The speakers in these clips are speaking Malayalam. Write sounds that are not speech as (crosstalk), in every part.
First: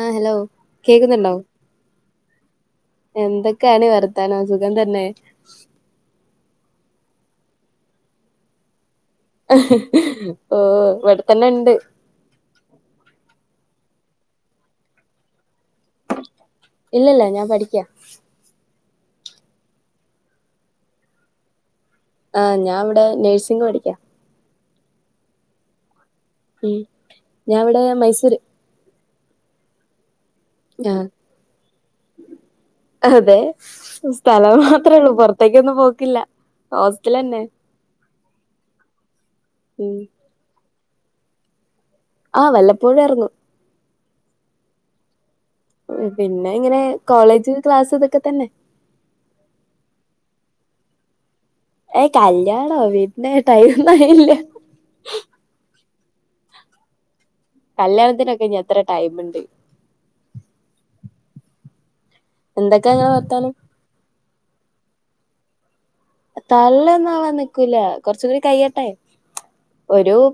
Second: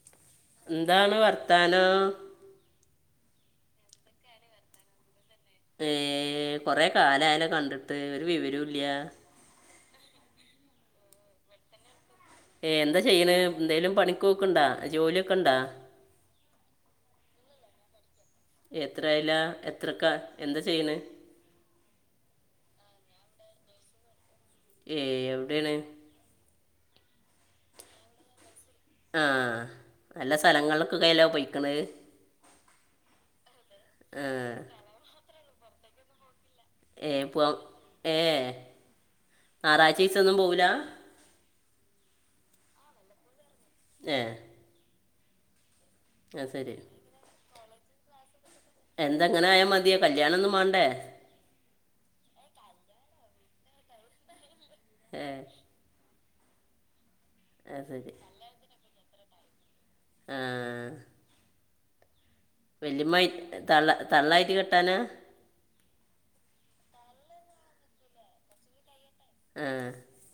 ആഹ് ഹലോ എന്താണ് കേക്കുന്നുണ്ടോ വർത്താനം എന്തൊക്കാണ് വർത്താനോ സുഖം തന്നെ ഏ കൊറെ കാലായാലോ കണ്ടിട്ട് ഒരു വിവരോം ഇല്ല്യാ ഓ ഇവിട്ത്തന്നെ ഉണ്ട് എന്താ ചെയ്യണ് എന്തേലും പണിക്കോക്കുണ്ടാ ജോലിയൊക്കെ ഉണ്ടാ ഇല്ലില്ല ഞാൻ പഠിക്ക എത്രായില എത്രക്കാ എന്താ ചെയ്യണ് ആ ഞാൻ ഇവിടെ നേഴ്സിംഗ് പഠിക്കാ ഏയ് എവിടെയാണ് ഉം ഞാൻ ഇവിടെ മൈസൂര് ആഹ് നല്ല ആഹ് സ്ഥലങ്ങളിലക്കൊക്കല്ലോ പൊയ്ക്ക്ണ് അതെ സ്ഥലം മാത്രേ ഉള്ളൂ പുറത്തേക്കൊന്നും പോക്കില്ല ഏ ഹോസ്റ്റ്ലന്നെ പോവാ ഏ ഉം ഞായറാഴ്ച ദിവസോന്നും പോവൂല ആഹ് വല്ലപ്പോഴും എറങ്ങും ഏ ആ പിന്നെ ശരി ഇങ്ങനെ കോളേജ് ക്ലാസ് ഇതൊക്കെ തന്നെ എന്തെങ്ങനെ ആയാ മതിയോ കല്യാണം ഒന്നും മേണ്ടേ ഏയ് കല്യാണോ വീട്ട്നെ ടൈമൊന്നും ആയില്ല ആഹ് ശരി കല്യാണത്തിനൊക്കെ ഇനി എത്ര ടൈമുണ്ട് ആ എന്തൊക്കെയാ ഇങ്ങളെ വല്യമ്മായ് വർത്താനം തള്ള തള്ളായിട്ട് കെട്ടാന തള്ളെന്നുമാവാൻ നിക്കൂല കൊറച്ച് കൂടി കയിയട്ടെ ആ ഒരു-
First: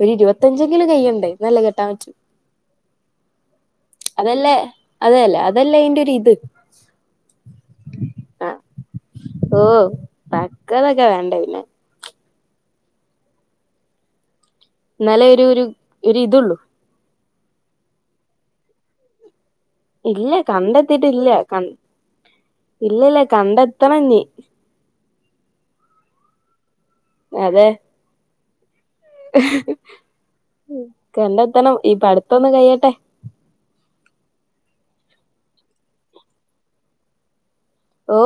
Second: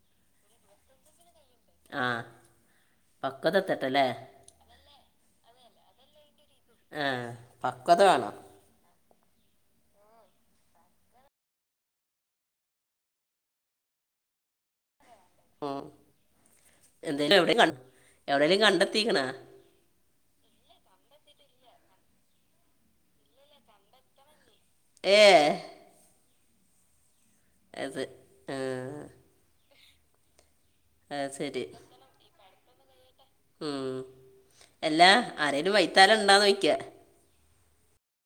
ഒരു ഇരുവത്തഞ്ചെങ്കിലും കയിയണ്ടേ എന്നാലല്ലെ കെട്ടാൻ ആ പറ്റു പക്വത എത്തട്ടല്ലേ അതല്ലേ അതേല്ല അത് അതല്ലെ അയിന്റൊരിത് ആ പക്വത വേണം ഓ പക്വതൊക്കെ വേണ്ടേ പിന്നെ എന്നാലേ ഒരു ഒരു ഉം. ഒരിതൊള്ളൂ എന്തേലും എവിടെയും കണ്ടെത്തീക്കണാ ഇല്ല കണ്ടെത്തിട്ടില്ല ഇല്ലില്ല കണ്ടെത്തണം ഇനി ഏ അതെ ആഹ് (unintelligible) ഉം അത് ശരി കണ്ടെത്തണം ഈ പടുത്തൊന്ന് കഴിയട്ടെ ഉം എല്ലാ ആരേലും വൈത്താലം ഉണ്ടോന്നോയിക്കാ ഓ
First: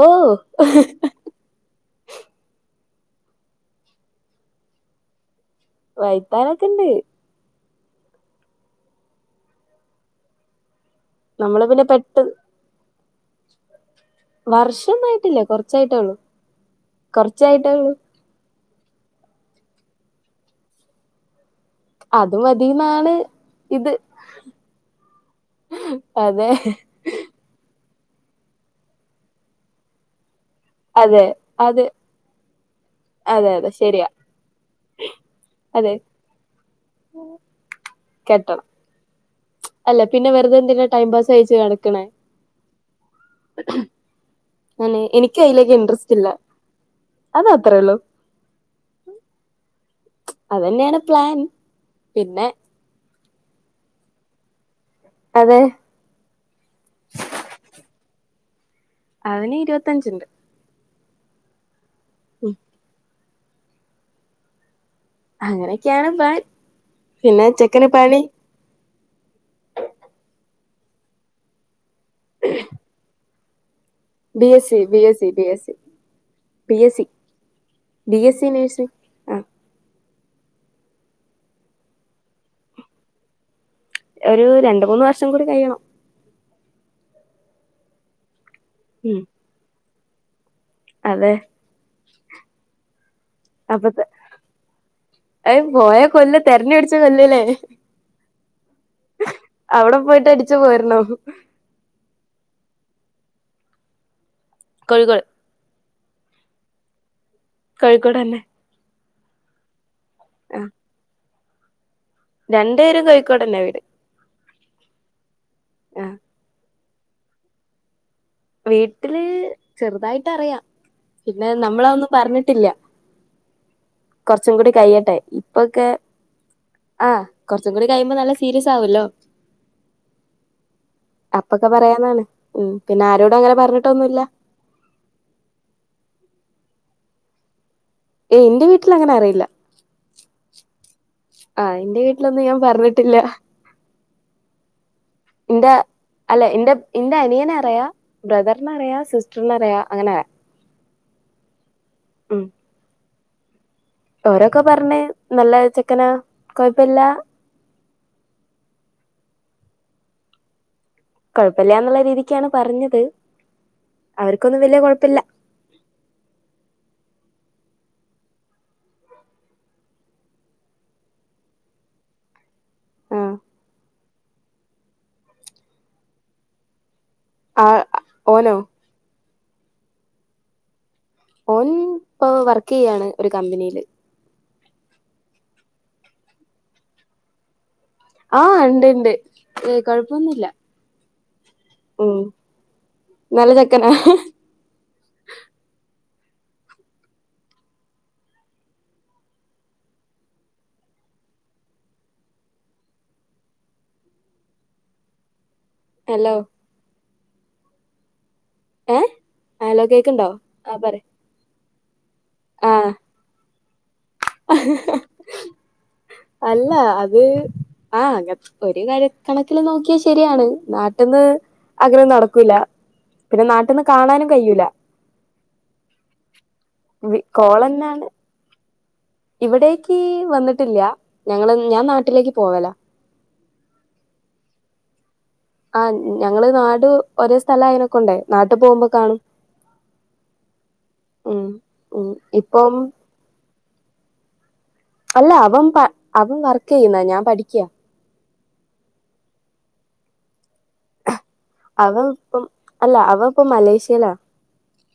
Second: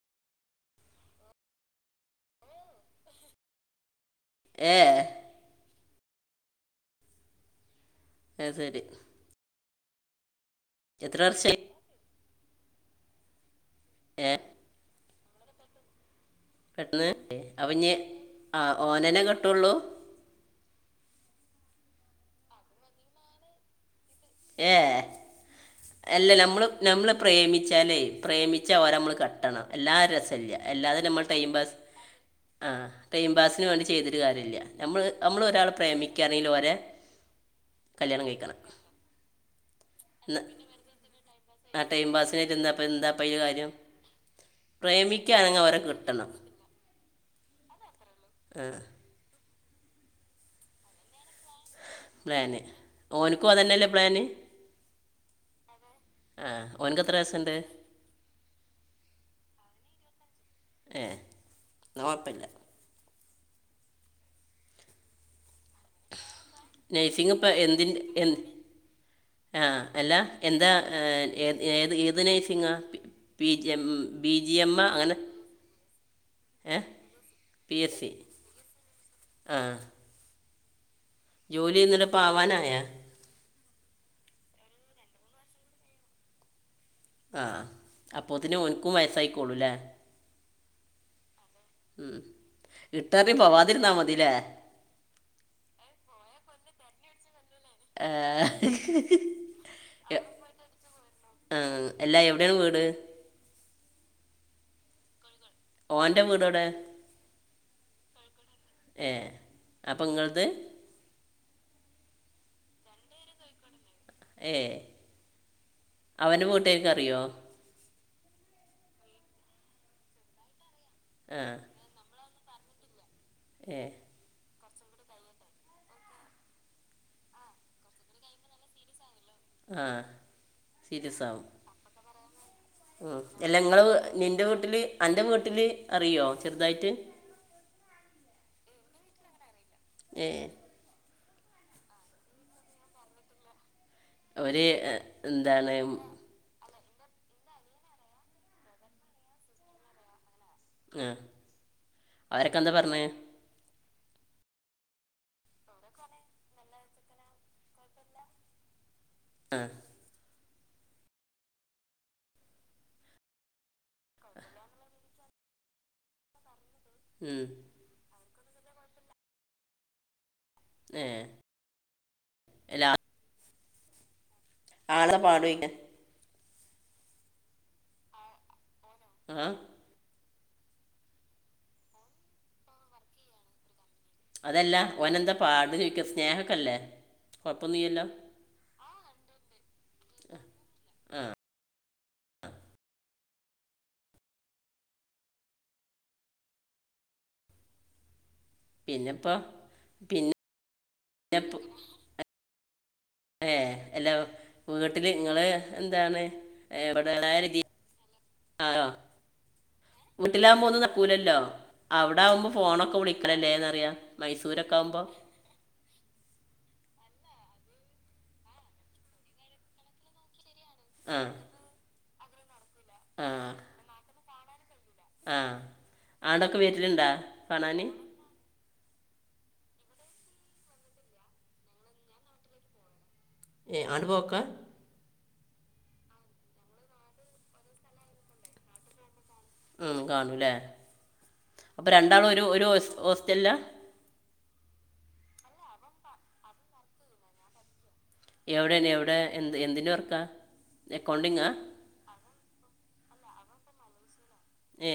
ഏ വൈത്താലൊക്കെ ഇണ്ട് അ ശരി എത്ര വർഷമായി നമ്മള് പിന്നെ പെട്ട- ഏ വർഷൊന്നായിട്ടില്ലേ കൊറച്ചായിട്ടേ ഉള്ളൂ പെട്ടന്ന് അവ കുറച്ചായിട്ടേ ഉള്ളൂ ആ ഓനനെ കെട്ടുള്ളു അത് മതിന്നാണ് ഇത് ഏ അല്ല അതെ നമ്മള് നമ്മള് പ്രേമിച്ചാലേ പ്രേമിച്ച അവഓര നമ്മള് കട്ടണം എല്ലാവരും രസമല്ല എല്ലാതും നമ്മൾ അതെ ടൈം പാസ്- അത് ആ് ടൈം അതെ പാസിന് അതെ വേണ്ടി ശരിയാ ചെയ്തരു കാര്യമില്ല നമ്മ നമ്മൾ ഒരാള് അതെ പ്രേമിക്കാണെങ്കിലും ഓനെ കല്യാണം കഴിക്കണം കെട്ടണം അല്ല പിന്നെ ന്ന- വെറുതെ എന്തിനാ ടൈംപാസ് ആ ടൈം പാസിനായിട്ട് എന്താപ്പ എന്താപ്പയില് കാര്യം അനെ എനിക്ക് പ്രേമിക്കുകയാണെങ്കിൽ അതിലേക്ക് ഓരെ ഇൻട്രസ്റ്റ് ഇല്ല കിട്ടണം അത അത്രേ ഉള്ളു ആഏ അതന്നെയാണ് പ്ലാൻ പിന്നെ പ്ലാന് ഓനിക്കും അതന്നെയല്ലേ പ്ലാന് അതെ ആ ഓന്ക്ക് എത്ര വയസ് ഉണ്ട് അവന് ഇരുപത്തഞ്ച ഉണ്ട് ഏഹ കുഴപ്പില്ല അങ്ങനൊക്കെയാണ് നഴ്സിംഗ് പിന്നെ ഇപ്പം ചെക്കന എന്തിൻ്റെ പണി- എന്ത് ആ അല്ല എന്താ ഏ ഏത് ഏത് നേഴ്സിംഗ് ആ എം ബി ജി എമ്മ അങ്ങനെ പി. ഏ S C B S C nursing ആ ജോലിന്നിട പാവാനായ ഒരു രണ്ട മൂന്ന് വർഷം കൂടി കഴിയണം ആ അപ്പത്തിന് ഒനക്കും ഉം വയസായിക്കോള്ളൂല്ലേ അതെ ഉം ഇ് അപ്പത്തെ അ പോയ കൊല്ല തെരഞ്ഞ അടിച്ച കൊല്ലല്ലേ ഏ, അവിടെ പോയിട്ട് അടിച്ചു പോരണോ എല്ലാ എവിടെയാണ് വീട് കഴികൾ ഓൻ്റെ വീടോടെ കോഴിക്കോട് തന്നെ ഏ അപ്പം നിങ്ങളത് രണ്ടു പേരും കോഴിക്കോടന്നെ വീട് ഏയ് ആ അവന് വീട്ടേക്ക് അറിയോ വീട്ടില് ചെറുതായിട്ട് അറിയാം പിന്നെ നമ്മള ഒന്ന് പറഞ്ഞിട്ട് ട്ടില്ല എഏ കുറച്ചും കൂടി കഴിയട്ടെ ഇപ്പൊക്കെ ആ കൊറച്ചും കൂടി കഴിയുമ്പോ നല്ല സീരിയസ് ആവല്ലോ ആ സീരിയസ ആവും അപ്പൊക്കെ പറയാന്നാണ് ഉം പിന്നെ ആരോ അല്ല നിങ്ങളെ നിന്റെ വീട്ടില് എന്റെ വീട്ടില് അറിയോ ചെറുതായിട്ട് ഏ എൻ്റെ വീട്ടിൽ അങ്ങനെ അറിയില്ല ഏ ആ എൻ്റെ വീട്ടിലൊന്നും ഞാൻ പറഞ്ഞിട്ടില്ല ഒരു എന്റെ അല്ലെ എന്റെ എന്റെ അനിയനെ അറിയ ബ്രദറിന അറിയാം സിസ്റ്ററിന അറിയ അങ്ങനെ അറിയാം ആ അവരൊക്കെ എന്താ പറഞ്ഞെ ഓരോക്കെ പറഞ്ഞേ നല്ല ചെക്കനാ കൊഴപ്പില്ല ആ കുഴപ്പില്ലന്നുള്ള രീതിക്കാണ് പറഞ്ഞത് അവർക്കൊന്നും വലിയ കൊഴപ്പില്ല ഉം ഏ എല്ലാ ആഹ് (unintelligible) ആ ഓനോ ആ ഓൻ ഇപ്പൊ വർക്ക് ചെയ്യയാണ് ഒരു കമ്പനിയില് അതല്ല ഓനന്താ ചോദിക്ക സ്നേഹക്കല്ലേ ആ ഇ ണ്ട് ഇണ്ട് ഏ കൊഴപ്പൊന്നുമില്ല ഉം നല്ല ചക്കനാ പിന്നെപ്പൊ പിന്നെ പ്പ ഏ എല്ലാം വീട്ടില് നിങ്ങള് എന്താണ് ഹലോ (unintelligible) ഏ ഹലോ കേക്കുണ്ടോ വീട്ടിലാകുമ്പോ ആ ഒന്നും പറ നടക്കില്ലല്ലോ അവിട ആകുമ്പോ ആ ഫോണൊക്കെ വിളിക്കല്ലേന്നറിയാം അല്ല അ ത് ആ അകാ ഒരു കരക്കണക്കില് നോക്കിയാൽ ശരിയാണ് ആ നട്ടൊന്നു അങ്ങനെന്നും നടക്കൂല്ല പിന്നെ നാട്ടെന്ന് കാണാനും കഴിയുല്ലാ ഉംആടൊക്കെ വീട്ടുണ്ടാ കാണാന് കോളന്നാണ് ഇവിടേക്ക് വന്നിട്ടില്ല ഞങ്ങള് ഞാൻ നാട്ടിലേക്ക് പോവലാ (unintelligible) ആ ഞങ്ങള് നാട് ഒരേ സ്ഥലം ആയനൊക്കെണ്ടേ നാട്ടി പോകുമ്പോ കാണും ഉം കാണൂല്ലേ ഉം അപ്പൊ ഉം രണ്ടാളും ഒരു ഒരു ഇപ്പം ഹോസ്റ്റലിലാ അല്ല അവൻ അവൻ വർക്ക് ചെയ്യുന്ന ഞാൻ പഠിക്കയാ എവിടെണ് എവിടെ എന്ത് എന്തിന്റെ വർക്കാ അക്കൗണ്ടിങ്ങാ അവൻ ഇപ്പം അല്ല അവ ഇപ്പൊ മലേഷ്യയിലാ ഏ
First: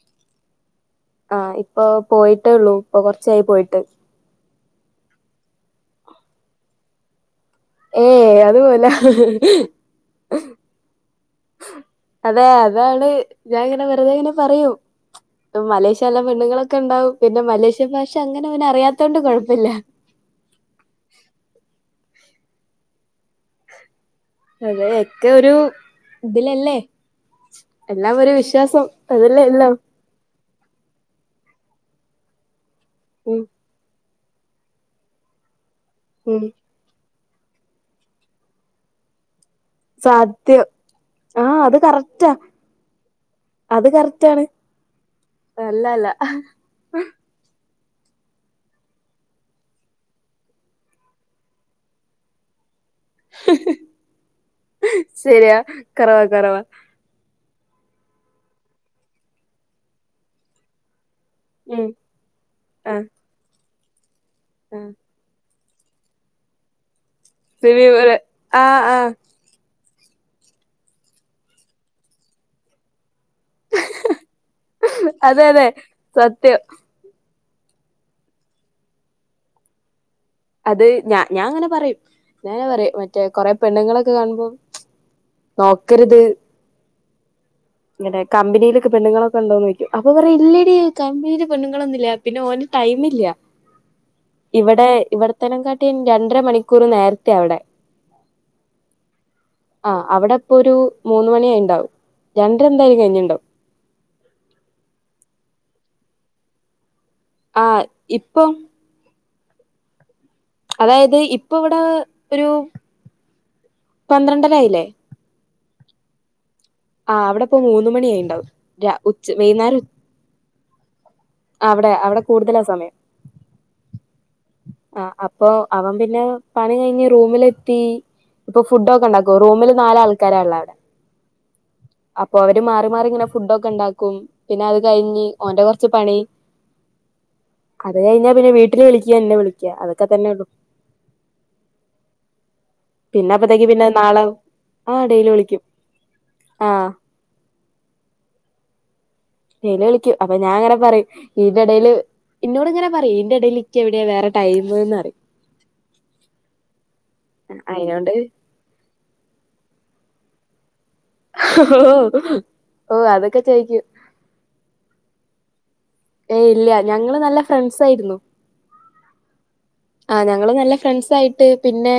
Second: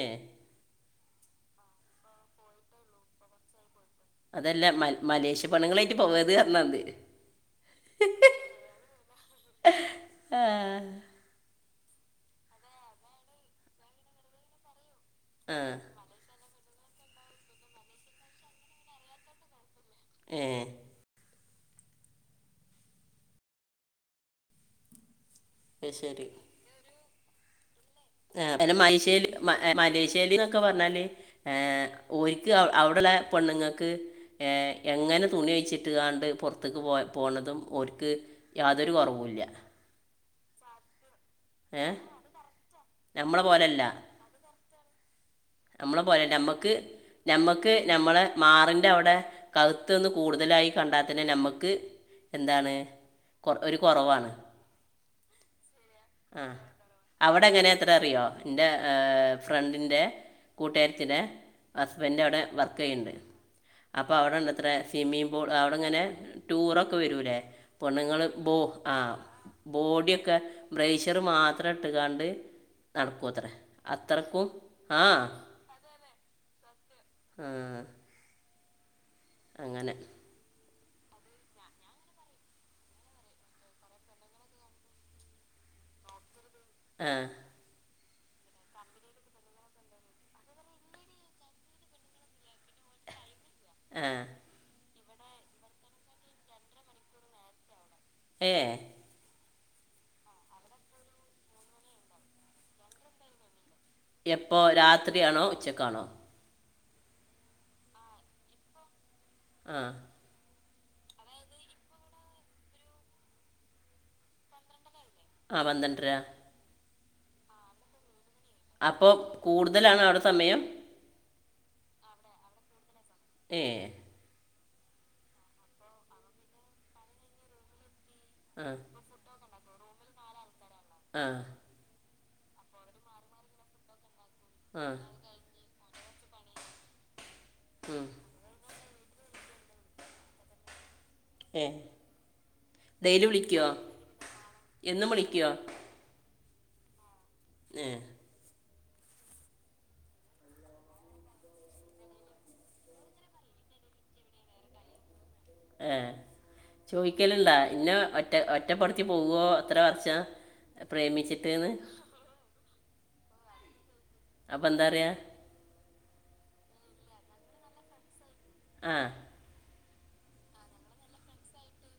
ആ ഇപ്പൊ പോയിട്ടേള്ളൂ ഇപ്പൊ കൊറച്ചായി പോയിട്ട് അതല്ല മ മലേഷ്യ പെണ്ണുങ്ങളായിട്ട് പോവത് അന്നാന്ത് ഏ അതുപോല ആ അതെ അതാണ് ഞാനിങ്ങനെ വെറുതെ ഇങ്ങനെ പറയൂ ആ മലേഷ്യ നല്ല പെണ്ണുങ്ങളൊക്കെ ഉണ്ടാവും പിന്നെ മലേഷ്യ ഭാഷ അങ്ങനെ അവന് അറിയാതോണ്ട് കുഴപ്പില്ല ഏ അതെ ഒക്കെ ഒരു ശരി ഇതിലല്ലേ എല്ലാം ഒരു ആ, വിശ്വാസം അതല്ലേ എല്ലാം ക്കെ പറഞ്ഞാല് ഒരിക്ക് അവിടെള്ള ഉം, പെണ്ണുങ്ങൾക്ക് എങ്ങനെ തുണി വെച്ചിട്ട്ണ്ട് ഉം. പുറത്തേക്ക് പോകൻ പോണതും ഒരുക്ക് യാതൊരു കുറവില്ല സത്യം ആ അത് ഏഹ് കറക്റ്റാ നമ്മളെ പോലെയല്ല അത് കറക്റ്റാണ് അല്ല നമ്മളെ അല്ല പോലെ നമ്മക്ക് നമ്മക്ക് ക്ക് നമ്മള് മാറിന്റെ അവിടെ കഴുത്തൊന്ന് കൂടുതലായി കണ്ടാൽത്തന്നെ നമ്മുക്ക് എന്താണ് കൊ ഒരു കുറവാണ് ശരിയാ കുറവാ കുറവാ ത്ര അറിയോ എൻ്റെ ഫ്രണ്ടിൻ്റെ കൂട്ടുകാരിത്തിടെ ഉം ഹസ്ബൻഡ് അവിടെ വർക്ക് ആ ചെയ്യണ്ട് അവിടെ ഉണ്ടത്ര ആ സ്വിമ്മിംഗ്പുൾ അവിടെങ്ങനെ ടൂറൊക്കെ വരൂലേ സിനിമ പെണ്ണുങ്ങളും ബു ആ ബോഡിയൊക്കെ ബ്രയിശർ മാത്രം ഇട്ട് കാണ്ട് നടക്കും ക്കത്ര ആത്തരക്കു ആഹ സത്യ ആഹ അങ്ങനെ അത് ഞാൻ ഞാൻ അങ്ങനെ പറയും ഞെ പറയും മറ്റേ കൊറെ പെണ്ണുങ്ങളൊക്കെ കാണുമ്പോം നോക്കരുത് ആഹ ഇങ്ങടെ കമ്പനിയിലൊക്കെ പെണ്ണുൊക്കെണ്ടോന്ന് നോക്ക അപ്പൊ പറ ഇല്ല കമ്പനിൽ പെണ്ണുങ്ങളൊന്നുംല്ല പിന്നെ ഓ ില്ല ആ ഇവിടെ ഇവിടെത്തനകാട്ടി രണ്ടര മണിക്കൂർ നേരത്തെ അവിടെ എഏ ആ അവിടെ അപ്പൊ ഒരു മൂന്ന മണിയായി ഉണ്ടാവും രണ്ടര എന്തായാലും കഴിഞ്ഞുണ്ടാവും എപ്പോൊ രാത്രിയാണോ ഉച്ചക്കാണോ ആഹ് ഇപ്പൊ ആഹ അതായത് ഇപ്പൊ ഇവിടെ ഒരു പന്ത്രണ്ടരായില്ലേ ആ വന്ന്ന്റ ആഹ് അവിടെ ഇപ്പോ മൂന്ന മണിയ ആയിണ്ടാവും അപ്പൊ കൂടുതലാണ് അവിടെ സമയം അവിടെ അവിടെ കൂടുതലാ സമയം ഏ ആഹ് അപ്പൊ അവൻ പിന്നെ പണി കഴിഞ്ഞ് റൂമിലെത്തി ഇപ്പൊ ആ ഫുഡ് ഒക്കെ ഇണ്ടാക്കു റൂമില് നാല് ആൾക്കാരാ ഇള്ളെ അവിടെ ആഹ് അപ്പൊ അവര് മാറി മാറി ഇങ്ങനെ ഫുഡൊക്കെ ഇണ്ടാക്കും പിന്നെ അത് ആ കഴിഞ്ഞ് ഓന്റെ കൊറച്ച് ച്ച് പണി അത് ഉം. കഴിഞ്ഞ പിന്നെ വീട്ടിൽ വിള എന്നെ വിളിക്ക അതൊക്കെ തന്നെ ഉള്ളു ഏഹ് പിന്നെ അപ്പത്തേക്ക് പിന്നെ നാളാവും ആഹ് എന്നും ഇടയില് വിളിക്കുവോ വിളിക്കും ആഹ് ഏഹ് യില് വിളിക്കും അപ്പൊ ഞാൻ അങ്ങനെ പറയും ഇതിൻ്റെ ഇടയില് ഇന്നോട് ഇങ്ങനെ പറയും ഇന്റെ ഇടേല് നിക്കെവിടാ വേറെ ടൈംമ്ന്ന്റയും ഏഹ് ചോയിക്കലിണ്ടാ ഇന്ന അയിനോണ്ട് ഒറ്റ ഒറ്റപ്പെടുത്തി പോവോ അത്ര വർഷ ഓഹ് അതൊക്കെ ചോയിക്കും അപ്പന്താറയ ഏയ് ഇല്ല്യാ ഞങ്ങള് നല്ല ഫ്രണ്ട്സ് ആയിരുന്നു ആഹ് ആഹ് ഞങ്ങള് നല്ല ഫ്രണ്ട്സായിട്ട് പിന്നെ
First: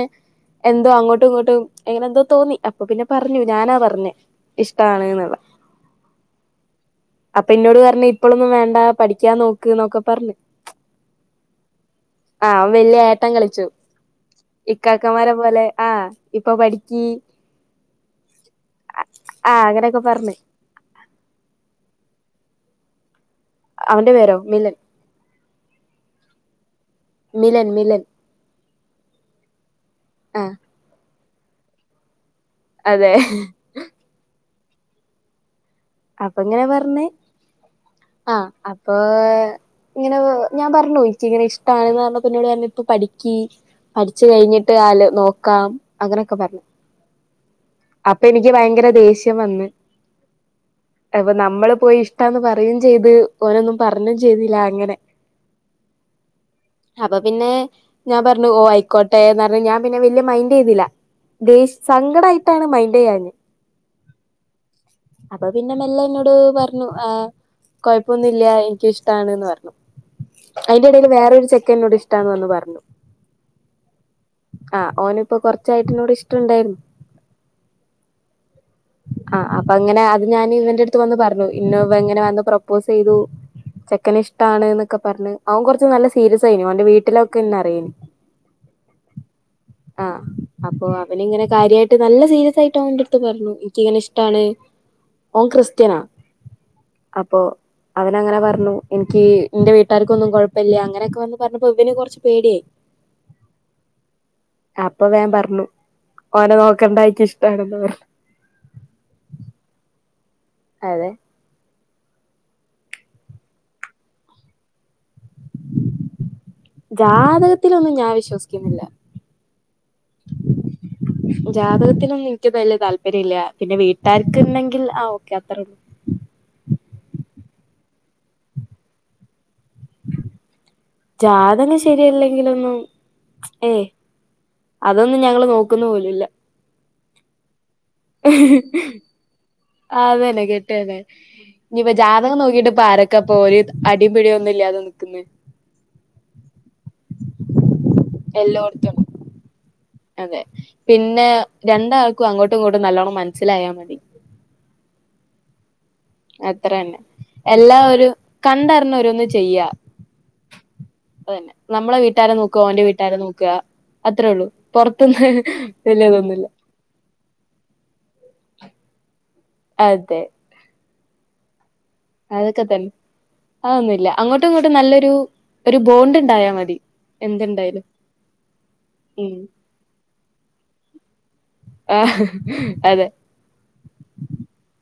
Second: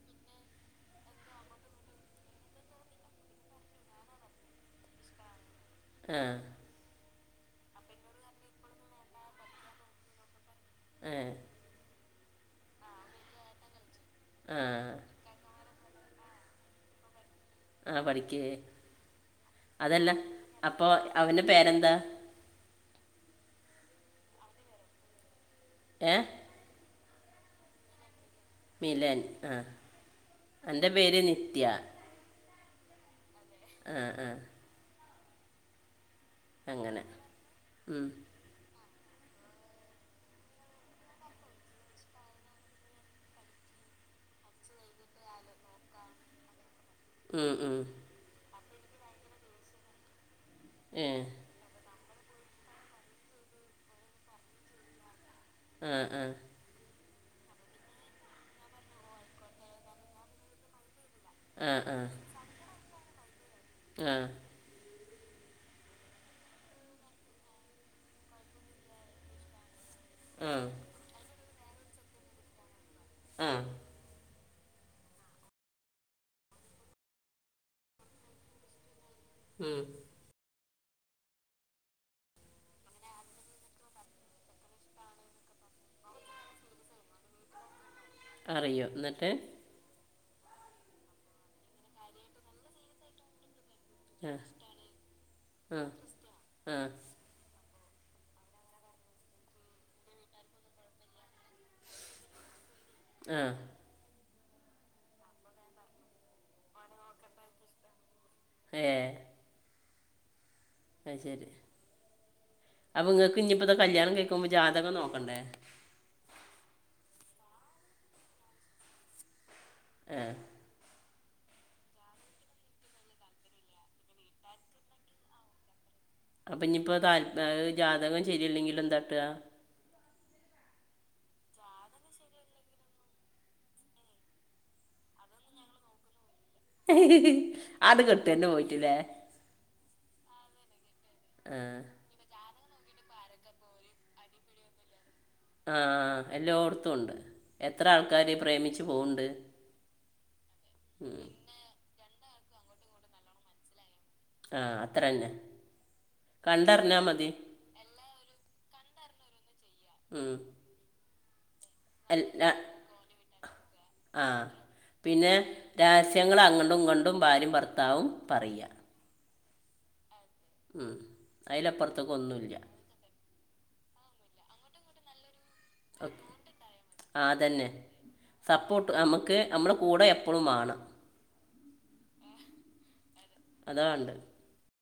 എന്തോ അങ്ങോട്ടും ഇങ്ങോട്ടും എങ്ങനെ എന്തോ തോന്നി അപ്പൊ പിന്നെ പറഞ്ഞു ഞാനാ പറഞ്ഞേ ഇഷ്ടാണ് എന്നുള്ളത് ആഹ് അപ്പൊ എന്നോട് പറഞ്ഞ് ഇപ്പളൊന്നും വേണ്ട പഠിക്കാ നോക്ക് എന്നൊക്കെ പറഞ്ഞു ആഹ് ആഹ് വലിയ ഏട്ടൻ കളിച്ചു ആ ഇക്കാക്കന്മാരെ പോലെ ആഹ് ഇപ്പൊ പഠിക്കീ ആഹ് പഠിക്ക് ആ അങ്ങനെയൊക്കെ അതല്ല പറഞ്ഞു അപ്പൊ അവന്റെ പേരെന്താ അവന്റെ പേരോ മിലൻ ഏഹ് മിലൻ മിലൻ മിലൻ ആഹ് ആ എന്റെ പേര് നിത്യ അതെ ആഹ് ആഹ് അപ്പൊങ്ങനെ പറഞ്ഞേ ഉം. ആഹ് അപ്പൊ ഇങ്ങനെ ഞാൻ പറഞ്ഞു ഇക്കിങ്ങനെ ഇഷ്ടണെന്ന് പറന്നപ്പോ ന്നോട് പറഞ്ഞു ഇപ്പ പഠിക്കി പഠിച്ചു കഴിഞ്ഞിട്ട് ആല് നോക്കാം അങ്ങനെക്കെ പറഞ്ഞു ഉം, ഉം. അപ്പ എനിക്ക് ഭയങ്കര ദേഷ്യം വന്ന് ഏ അപ്പൊ നമ്മള് പോയി ഇഷ്ടാന്ന് പറയും ചെയ്ത് ഓനൊന്നും പറഞ്ഞും ചെയ്തില്ല അങ്ങനെ ആഹ് ആഹ് അപ്പൊ പിന്നെ ഞാൻ പറന്നു ഓഹ് ആയിക്കോട്ടെന്ന്റഞു ഞാൻ പിന്നെ വല്യിയ മൈൻഡീതിലാ ആ ദേഷ് സങ്കടായിട്ടാണ് മൈന്റെയഞ്ഞെ ആഹ് അപ്പൊ പിന്നെ മെല്ല എന്നോട് പറഞ്ഞു ആഹ് കോയ്പ്പൊന്നുല്ല എനിക്കുഷ്ടാണ്ന്ന് പറഞ്ഞു ആ അയിന്റെടെൽ വേറൊരു ചെക്ക എന്നോട് ഇഷ്ടാന്ന് വന്ന് പറഞ് മ്മ് ആഹ് ഓനിപ്പോ കൊറച്ചായിട്ടിന്നോടിഷ്ടണ്ടായിരുന്നു ആഹ് അപ്പൊ ഉം. അങ്ങനെ അത് ഞാന് ഇവന്റെടുത്ത് വന്ന് പറന്നു ഇന്ന ഇവ ങ്ങനെ വന്ന് പ്രപ്പോസെയ്തു ചെക്കനിഷ്ടാണ്ന്നക്കെ പറണ്‌ അവൻ കൊറച്ച് നല്ല സീരിയസയിനു അവൻന്റെ വീട്ടിലൊക്കെന്നെ അറിയിനി അറിയോ ന്നിട്ട് ആഹ് അപ്പൊ അവനിങ്ങനെ കാര്യാട്ട് നല്ല സീരിയസ് ആയിട്ട് അവന്റെടുത്ത് പറണു ക്കിങ്ങനെ ആ ഇഷ്ടാണ് ഓൻ ആ ക്രിസ്ത്യന ആ അപ്പൊ അവനങ്ങനെ പറഞ്ഞു എനിക്കീ ഇന്റെ വീട്ടാർക്കൊന്നും കുഴപ്പല്യ അങ്ങനെയൊക്കെ വന്ന് പറഞ്ഞപ്പോ ഇവനെ കൊർച്ച് പേടിയായി ആ അപ്പൊ വേൻ പറഞ്ഞു ഓനെ നോക്കണ്ടായിക്ക് ഇഷ്ടാണ് ന്ന് പറഞ്ഞു ഏഹ് അതെ അത്ശരി അപ്പൊ ഇങ്ങക്ക് ഇഞിപ്പത് കല്യാണം കഴിക്കുമ്പോ ജാതകം നോക്കണ്ടേ ജാതകത്തിലൊന്നും ഞാൻ വിശ്വസിക്കുന്നില്ല ഏഹ് ജാതകത്തിലൊന്നും ഇൻക്ക്ത് വല്യ താല്പര്യം ഇല്ല പിന്നെ വീട്ടുകാർക്ക് ഉണ്ടെങ്കിൽ ആ ഓക്കെ അത്ര ഉള്ളൂ അപ്പം ഇനിയിപ്പോൾ താല്പ ജാതകം ശെരിയല്ലെങ്കി എന്താട്ടാ ജാതക ശരിയല്ലെങ്കിലൊന്നും ഏയ് അതൊന്നും ഞങ്ങള് നോക്കുന്ന പോലുംല്ല അത് കെട്ടന്നെ പോയിട്ട് ല്ലേ ആ അതന്നെ കെട്ടന്നെ ആ ഇനിയിപ്പ ജാതകം നോക്കിട്ട് പാരൊക്ക പ്പോര് അടിം പിടിയൊന്നുല്യാതെ ആഹ് എല്ലോട്ത്തുണ്ട് എത്ര ആൾക്കാര് ഈ പ്രേമിച്ച് എല്ലോടത്തും പോവ്ണ്ട് അതെ പിന്നെ രണ്ടാൾക്കും അങ്ങോട്ടും ഇങ്ങോട്ടും നല്ലോണം മനസ്സിലായാൽ മതി ആഹ് അത്രന്നെ അത്ര തന്നെ. എല്ലാ ഒരു കണ്ടർഞ് ഓരോന്ന് ചെയ്യാ ഉം അതന്നെ നമ്മളെ വീട്ടാരെ അല്ല നോക്കുവ ഓന്റെ വീട്ടുകാരെ നോക്കാ ആ പിന്നെ വല്യതൊന്നുല്ല രഹസ്യങ്ങളങ്ങണ്ടും ഇങ്ങണ്ടും ഭാരിം ഭർത്താവും പറയ അതെ മ് അയിലപ്പുറത്ക്കൊന്നുല്ല അതൊന്നൂല്ല അങ്ങോട്ടും ഇങ്ങോട്ടും നല്ലൊരു ഒരു ബോണ്ട് ഇണ്ടായാ മതി ആതന്നെ. എന്തുണ്ടായാലും സപ്പോട്ട് ഉം നമ്മക്ക് നമ്മുടെ കൂടെ എപ്പളും മാണം ആഹ് അതെ അതാ വാണ്ടത്